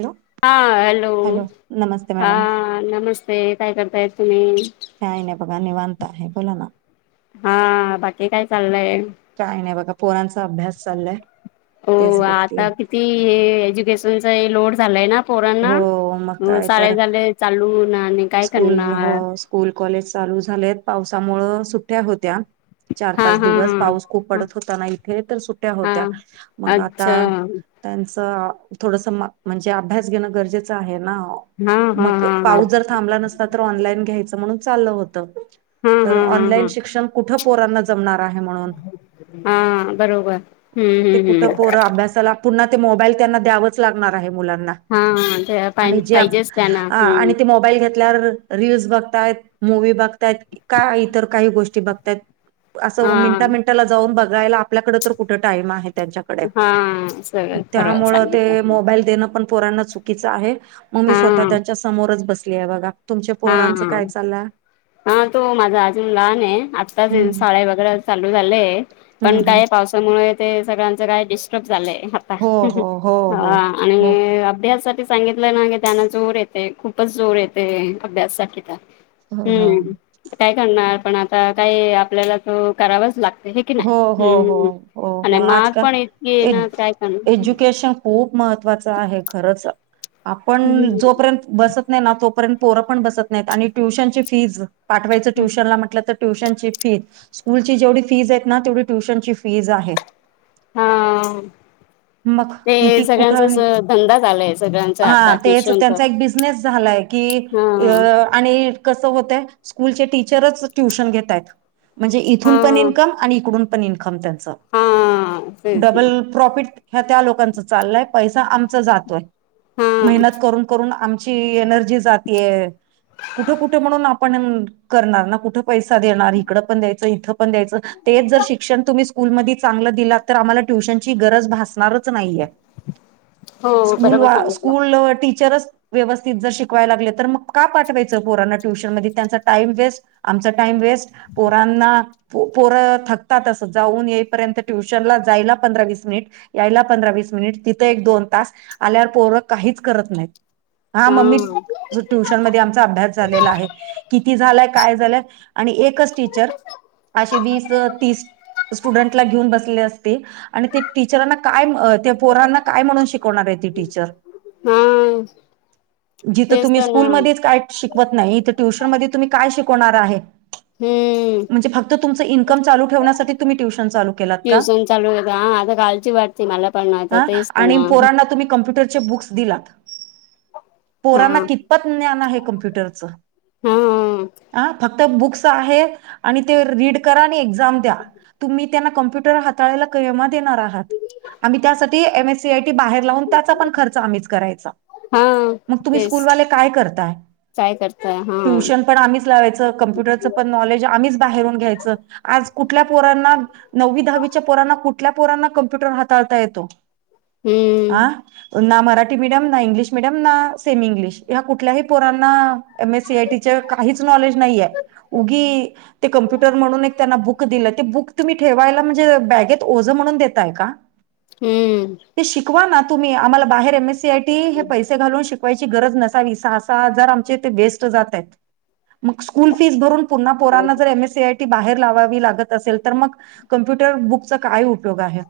Hello हा hello, नमस्ते हा मॅडम नमस्ते काय करताय तुम्ही. काय नाही बघा निवांत आहे बोला ना हा. बाकी काय? चाललंय. काय? नाही बघा. पोरांचा अभ्यास चाललाय. हो तेच बघतीय आता किती? हे एज्युकेशनचा लोड झालाय ना. पोरांना हो मग काय शाळे तर झाले चालू ना, आणि काय स्कूल हो करणार. स्कूल कॉलेज चालू झालेत, पावसामुळे सुट्ट्या होत्या. चार हा पाच हा दिवस पाऊस खूप हा ह पडत होता, ना इथे तर सुट्या होत्या. हा मग आता अच्छा. त्यांचं थोडस म्हणजे, अभ्यास घेणं गरजेचं आहे ना. हा हा मग हा हा पाऊस जर, थांबला नसता. ऑनलाइन घ्यायचं म्हणून चाललं होतं, हा तर हा हा ऑनलाईन हा शिक्षण कुठे पोरांना. जमणार आहे म्हणून, हा बरोबर हम्म ते हम्म कुठे हम्म पोर अभ्यासाला. पुन्हा ते मोबाईल त्यांना, द्यावच लागणार आहे मुलांना. हा ते आप. आणि जे आणि ते मोबाईल घेतल्यावर, रीलल्स बघताय मूवी बघता येत. का इतर काही, गोष्टी बघत्यात. असं हा मिनटा, मिनिटाला जाऊन बघायला. आपल्याकडे तर कुठं? टाईम आहे. त्यांच्याकडे, हा सगळं खरं त्यामुळे ते सांगितलं मोबाईल देणं पण. पोरांना चुकीच आहे मग मी, हा स्वतः त्यांच्या समोरच बसली आहे बघा. तुमच्या हा पोरांचं हा काय? चालां. हा. तो माझा अजून लहान आहे. आत्ताच. हम्म शाळे वगैरे चालू झालं आहे. हम्म पण हम्म काय पावसामुळे ते, सगळ्यांचं काय डिस्टर्ब झालंय. हो हो हो हो हां.. हो आणि अभ्यासाठी. सांगितलं ना त्यांना जोर येते, खूपच जोर येते अभ्याससाठी तर. हो हम्म. काय करणार पण आता, काही आपल्याला तो करावाच लागत. हे की हो नाही हो हो हम्म. हो आणि हो म्हाग पण आजकाल इेतकी ना काय करणार. एज्युकेशन खूप महत्त्वाच आहे. खरंच आपण जोपर्यंत बसतं. नाही तोपर्यंत पोर पण बसत नाहीत, आणि ट्युशन ची फीज पाठवायच ट्युशनला म्हटलं तर. ट्यूशनची फीज स्कूलची जेवढी फीज आहेत ना, तेवढी ट्युशनची फीज आहे. हा. मग ते किती कुठं सगळ्यांचाच आणि धंदाच झालंय, सगळ्यांचा हा आता तेच त्यांचा क्यूशनच. एक बिझनेस झालाय की अ आणि कसं होतंय स्कूलचे टीचरच ट्युशन घेतायत, म्हणजे इथून पण हा. इनकम. इकडून पण इन्कम त्याचं हा तेच ना डब्बल. प्रॉफिट ह्या त्या लोकांच चाललंय, पैसा आमचा जातोय हा मेहनत करून. करून आमची एनर्जी जातेय, कुठं कुठं म्हणून आपण करणार कुठं. पैसा देणार इकडं पण द्यायचं, इथं पण द्यायचं. तेच जर शिक्षण तुम्ही स्कूलमध्ये चांगलं दिला, तर आम्हाला ट्युशनची गरज भासणारच नाहीये. हो स्कूल बरोबर वा सांगितलं स्कूल टीचर्स. व्यवस्थित जर शिकवाय लागले तर, मग का पाठवायचं पोरांना ट्युशन मध्ये त्यांचा टाइम वेस्ट. आमचा टाईम वेस्ट, पोरांना पोरं. थकतात. असं जाऊन येईपर्यंत ट्युशनला जायला पंधरा, वीस मिनिट. यायला पंधरा वीस मिनिट तिथं, एक दोन तास आल्यावर पोरं काहीच करत नाहीत. हा. मम्मी ट्युशन मध्ये आमचा अभ्यास झालेला आहे. किती झालाय काय झालंय, आणि एकच टीचर अशी वीस. ती ट्यूडटला घेवून बसलेलं असते, आणि ती टिचर्सराना काय म्हणून. पोरांना काय म्हणून, शिकवणार आहे ती टीचर. हा जिथं तेच तुम्ही तर ना स्कूलमध्ये काय. शिकवत नाही तर ट्यूशन मध्ये, तुम्ही काय शिकवण आहे हम्म. तुम्ही फक्त. तुमंच इनकम चालू. जेवना साठी तुम्ही, ट्युशन चालू केलात का. ट्युशन चालू होता हा आता कालची वाटते मला पण आता तेच पण आणि पोरांना तुम्ही, कम्प्युटर चे बुक्स. दिला पोरांना हा. कितपत ज्ञान आहे. कम्प्युटरचं. हां. अं.. फक्त बुक्स आहे आणि ते रीड करा, आणि ए येझाम द्या तुम्ही. त्यांना कॉम्प्युटर हाताळायला केव्हा देणार आहात, आम्ही त्यासाठी [unintelligible] सीआयटी बाहेर लावून त्याचा पण, खर्च आम्हीच करायचा. हा मग तुम्ही स्कूलवाले काय करताय? करता हां. ट्यूशन पण आम्हीच लावायचं, कम्प्युटरचं पण नॉलेज आम्हीच बाहेरून घ्यायचं आज. कुठल्या पोरांना नववी दहावीच्या पोरांना कुठल्या, पोरांना कॉम्प्युटर हाताळता येतो. हां हम्म. ना मराठी. मराठी मिडियम ना, इंग्लिश मिडियम ना सेम इंग्लिश या कुठल्याही पोरांन. M S C I T काहीच नॉलेज नाही ये, उगी ते कम्प्युटर म्हणून एक त्यांना बुक. बुक दिलं ते बुक तुम्ही ठेवायला, म्हणजे बॅगेत ओझं म्हणून देताय का. हम्म. ते शिकवा ना तुम्ही आम्हाला बाहेर, एम एसी आयटी हे पैसे घालून शिक पैशाची गरज नसावी, सहा सहा हजार आमचे ते वेस्ट जातयात. मग स्कूल फीस भरून पुन्हा पोरांना जर, एमएसीआयटी बाहेर लावावी लाग [unintelligible] असेल तर, कम्प्युटर बुक चा काय? उपयोग. आहे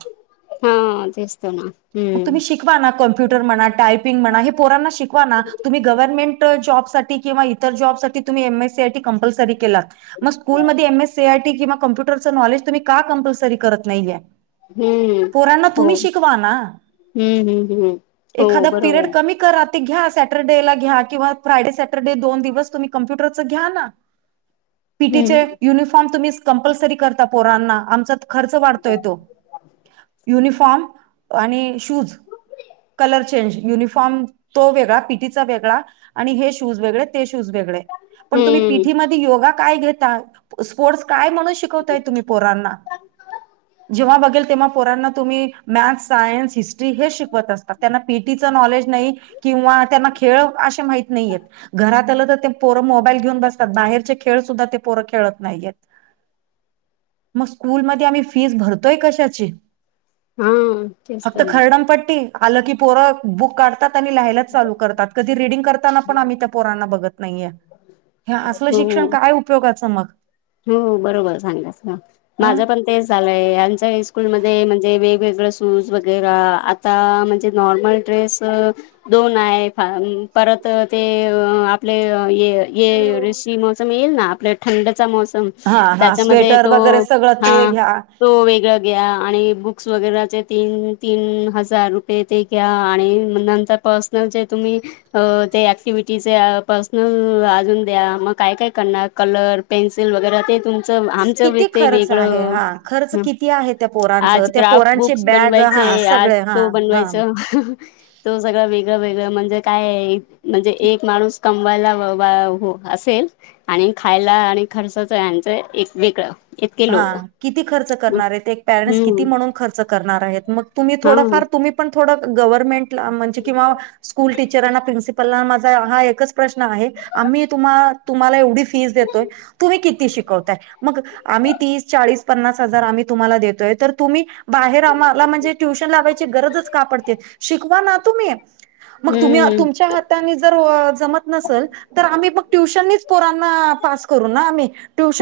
हां तेच तर, ना हम्म. शिकवाना कम्प्युटर म्हणा टायपिंग म्हणा, पोरांना शिकवा तुम्ही गव्हर्नमेंट जॉबसाठी किंवा. जॉबसाठी तुम्ही एससीआयटी कंपलसरी केलात, तर मग स्कूल मध्ये एससीआयटी किंवा कॉम्प्युट कॉम्प्युटरचं नॉलेज तुम्ही, का कंपल्सरी करत नाहीये. हम्म. पोरांना हो तुम्ही शिकवा ना, हम्म हम्म हम्म हो एखादं पिरियड बरोबर कमी. करा घ्या, सॅटरडेला घ्या किंवा, फ्रायडे सॅटरडे दोन दिवस तुमचं कॉम्प्युटरचं घ्याना. [inaudible] पीटीचे हम्म युनिफॉर्म तुम्ही, कंपल्सरी करता पोरांना आमचा खर्च वाढत. युनिफॉर्म आणि शूज. कलर चेंज युनिफॉर्म तो वेगळा, पी टी चा वेगळा आणि हे शूज वेगळे ते, शूज वेगळे. पण तुम्ही हम्म. पेटीमध्ये योगा काय घेता, स्पोर्ट्स काय म्हणून शिकवता. तुम्ही पोरांना. जेव्हा बघेल तेव्हा पोरांना तुम्ही, मॅथ्स सायन्स हिस्ट्री हे शिक त्यांना पेटीचे नॉलेज नाही किंवा, त्यांना खेळ अशी माहित नाही येत. घरात आलं तर ते पोरं मोबाईल घेऊन बसतात, बाहेरचे खेळ सुद्धा ते पोरं खेळत नाही येत. मग स्कूलमध्ये आम्ही फीस भरत [unintelligible] कशाची हा तेच तर फक्त ना कर्दमपट्टी आलं की पोरगं बुक काढतात. तात आणि लहायलाच चालू करतात कधी रीडिंग करताना पण आम्ही त्या पोरांना बघत नाहीये. हे असलं, हो शिक्षण काय उपयोगाचं मग. हो बरोबर सांगा, हा. माझं पण. ते झालंय आमच्यास्कूलमध्ये म्हणजे, वेगवेगळ शूज वगैर आता म्हणजे नॉर्मल. ड्रेस दोन आहे, परत ते आपले हे. येवरशी मोसम येईल ना, आपल्या थंडचा मोसम. हा हा तेच्यामध्ये स्वेटर तो, वगैरे सगळं ते हां.. घ्या. तो वेगळा. घ्या आणि बुक्स वगैरचे, तीन तीन हजार रुपये ते घ्या आणि नंतर पार्स ते जे तुम्ही. अ ते ऍक्टिव्हटीचे पर्सनल अजून द्या, मग काय काय करणार कलर. पेन्सिल वगैरे ते तुम आमचं किती तेन खर्च वेगळ, आहे हा खर्च किती आहे त्या पोरांचं आज त्या प्रॉक्स बुक पोरांची वेगळं. बॅग हा बनवायचंय ये, आज सगळे हा तो हा. बनवायचा. तो सगळं वेगळं, वेगळं म्हणजे काय आहे. म्हणजे एक माणूस कमवायला असेल. आणि खायला आणि, खर्चच आहे याचं, एक वेगळं. इतके हा लोक किती खर्च करणार आहेत, एक पॅरेंट्स हम्म किती म्हणून खर्च करणार आहेत मग, तुम्ही हा थोडंफार तुम्ही. पण म्हणजे गव्हर्मेंट ला किंवा, म्हणजे स्कूल टीचर ला प्रिन्सिप त्यांना माझा एक प्रश्न आहे, आणि आम्ही तुम्हाला एवढी फीज देतोय. तुम्ही किती शिकवताय मगं. आम्ही तीस चाळीस पन्नास हजार आम्ही तुम्हाला देतोय, तर तुम्ही बाहेर आम्हाला म्हणजे ट्यूशन लावायची. ची ही गरजच का पडते, शिकवा ना तुम्ही मग हम्म तुमचे हात त्यांनी जर जमत नसेल तर, आम्ही मग ट्युशननीच पोरांना पास करू ना आम्ही.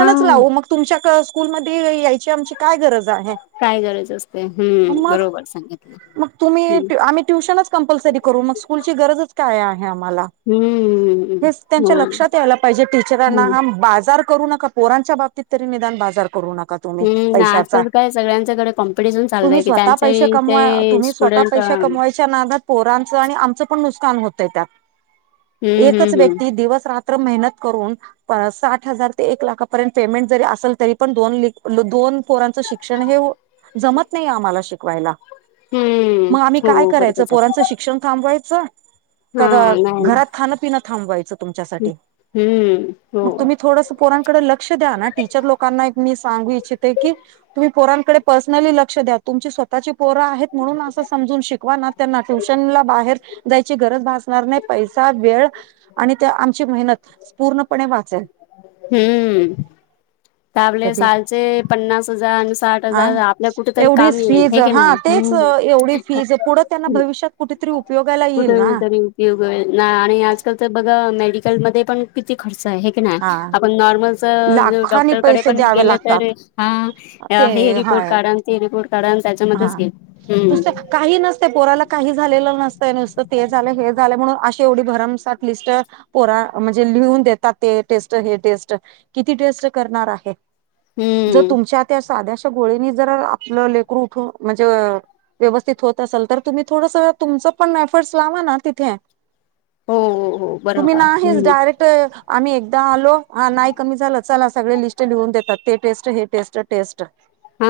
हा लावू मग तुमच्या, स्कूलमध्ये यायची आमची काय गरज आहे. काय गरज असते हम्म मग, बरोबर सांगितलं मग हम्म तुम्ही आम्ही ट्युशन चं. कंपल्सरी करू मग, स्कूलची गरजच काय आहे आम्हाला. हम्म हेच हो त्यांच्या लक्षात यायला पाहिजे, टीचर यांना हम्म हा बाजार. करू नका पोरांच्या बाबतीत तरी निदान बाजार करू नका. तुम्ही हम्म पैशाचा आजकाल काय सगळ्यांच्याकडे कॉम्पिटिशन तुम्ही चाललंय की स्वतः त्यांचे पैसे कमवा, ते तुम्ही स्वतः स्टुडंट पैसे हम्म कमवायचे. च्या नादात पोरांचं आणि आमचं, पण नुकसान होतंय एकच हम्म हम्म व्यक्ती दिवस रात्र. त्र मेहनत करून, साठ हजार ते एक लाखापर्यंत. पेमेंट जरी असल तरी पण, दोन दोन पोरांच शिक्षण हे. जमत नाही आम्हाला शिकवायला हम्म मग, आम्ही हो काय करायच बरोबरच आहे पोरांचं शिक क्षण थांबवायचं का हा नाही ना घरात खाण पिन थांबवायचं, तुमच्यासाठी हम्म हो मग तुम्ही. थोडंसं पोरांकडे लक्ष द्या ना, टीचर लोकांना एक मी सांगू इच्छिते की. तुम्ही पोरांकडे पर्सनली लक्ष द्या तुमची स्व त्याची पोरं आहेत म्हणून, असं समजून शिकवाना त्यांना ट्युशनला बाहेर. द्यायची गरज भासणार नाही पैसा वेळ आणि त्या आमची मेहनत पूर्णपणे वाचेल. हम्म त आपले कधी सालचे पन्नास हजार आणि साठ हा हजार आपल्या कुठेतरी एवढीच काम येईल फीज हे की हा नाही तेच हम्म एवढी फीज पुढं त्यांना भविष्यात कुठेतरी उपयोगाला येईल कुठे ना? [unintelligible] ना आणि आजकाल तर बघा मेडिकलमध्ये पण किती खर्च आहे हे की ना हा आपण नॉर्मलचा जो डॉक लाखानी कडे पैसे पण द्यावे गेले तर लागतात हा अ ते हे हा रिपोर्ट काढा आन ती रिपोर्ट काढा आन हा त्याच्यामध्येच घे हम्म. नुसतं काही नसते पोराला काही झालेलं नसतंय नुसतं ते झालं हे झालं म्हणून अशी एवढी भरमसाठ लिस्ट पोरा म्हणजे लिहून देतात ते टेस्ट हे टेस्ट किती टेस्ट करणार आहे. जर हम्म तुमच्या त्या साद्याशा गोळीनी जर आपलं लेकरू उठू म्हणजे व्यवस्थित होत असल तर तुम्ही थोडसा तुमचं पण इफोर्ट्स लावा ना तिथे. हो हो हो तुम्ही बरोबर ना हेच हम्म डायरेक् ठ आम्ही एकदा आलो हा नाही कमी झाला चला सगळे लिस्ट चे लिहून देतात ते टेस्ट हे टेस्ट टेस्ट हा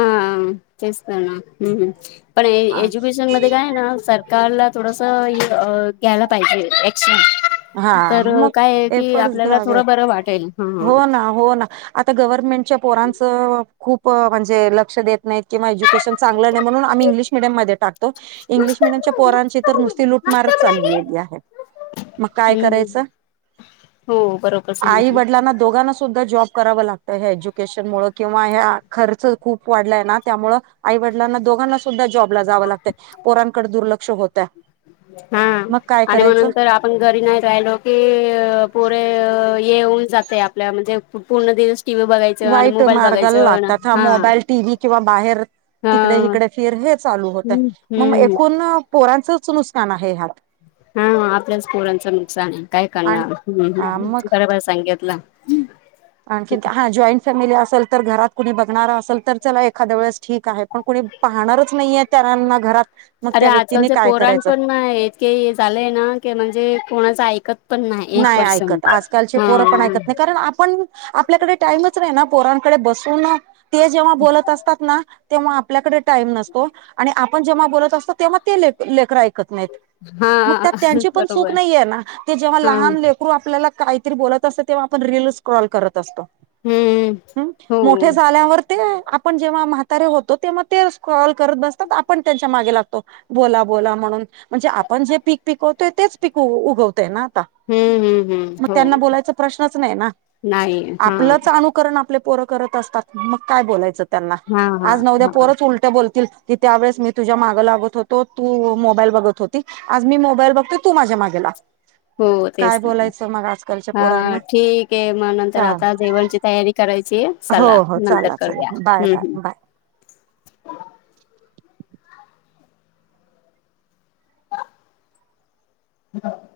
तेच तर ना हम्म हम्म पण ए एज्युकेशन म खरं हाय ना सरकारला थोडसं हे अ घ्यायला पाहिजे हा एक्शन. तर मग काय कि एफर्ट्स आपल्याला घ्यावेत थोडं बरं वाटेल हां हां. हो ना हो ना आता गव्हर्नमेंटच्या पोरांच खूप म्हणजे लक्ष देत नाहीत. किंवा एज्युकेशन चांगलं नाही म्हणून आम्ही इंग्लिश मिडयममध्ये टाकतो. इंग्लिश मिडियमच्या पोरांची तर नुसती लुटमारच चाललेली आहे. मग काय ह करायचं हो बरोबर आई सांगितलं वडिलांना दोघांना सुद्धा जॉब कराव लागतं एज्युकेशन ममुळं किंवा ह्या खर्च खूप वाढलाय ना त्यामुळे आई वडिलांना दोघांना सुद्धा जॉबला जावं लागतं पोरांकडे दुर्लक्ष होत्या. हा आणि म नंतर आ आपण घरी नाही राहिलो की पोरे येऊन जाते आप पल्या म्हणजे पूर्ण दिवस टी व्ही बघायचं आणि वाईट मोबाईल मार्गाला बघायचं लागतात, हा मोबाईल, टी व्ही किंवा बाहेर हा तिकडे हिकडे फिर हे चालू होत हम्म मंग हम्म एकूण पोरांचच नुसकान आहे ह्यात. हा हा आपल्याच पोरांचं नुकसान आहे काय आणि करणार हम्म हम्म बरोबर सांगितलं. आणखीत हा जॉईंट फॅमिली असेल तर घरात कुणी बघणार असेल तर चला एखाद्या वेळेस ठीक आहे पण कुणी पाहणारच नाहीये. तारांना घरात मग अरे त्या व्यक्तीने आजकालचे काय पोराण करायचं पण म हे इतकेय झालेय ना के म्हणजे कोणाचं ऐकत पण एक नाही ऐकत, पर्सेंट आजकालची पोरं पण ऐकत हा नाही. कारण आपण आपल्याकडे टाईमच नाही ना पोरांकडे बसून ते जेव्हा बोलत असतात ना तेव्हा आपल्याकडे टाईम नसतो आणि आपण जेव्हा बोलत असतो तेव्हा ते ले लेकरां ऐकत नाहीत. मग हा त्यात त्यांची पण चूक बरोबर नाही आहे ना ते जे हा लहान लेकरू आपल्याला काहीतरी बोलत असतं तेव्हा आपण रील क्रॉल करत असतो. हम्म हम्म हो मोठ्या झाल्यावर ते आपण जेव्हा म्हातारे होतो तेव्हा ते स्क्रॉल करत बसतात आपण त्यांच्या मागे लागतो. बोला बोला म्हणून म्हणजे आपण जे पीक पिकवतोय तेच पीक उगवतय ना हम्म हम्म हम्म म त्यांना हो बोलायचा प्रश्नच नाही ना नाही हा आपलंच अनु कारण आपले पोरं करत असतात मग काय बोलायचं त्यांला हा हा आज ना उद्या हा पोरचं उल त्या बोलतील की त्यावेेळेस मी तुझ्या मागं लागत होतो तू मोबाईल बघत होती. आज मी मोबाईल बघते, तू माझ्या मागे लाग. हो काय तेच ना बोलायचं मग आजकालच्या हा पोरांना ठीक आहे म नंतर चाल आता जेवणची तयारी करायची हो सल्ला हो नंतर चला चला करूया बाय हम्म बाय हम्म. बाय [unintelligible]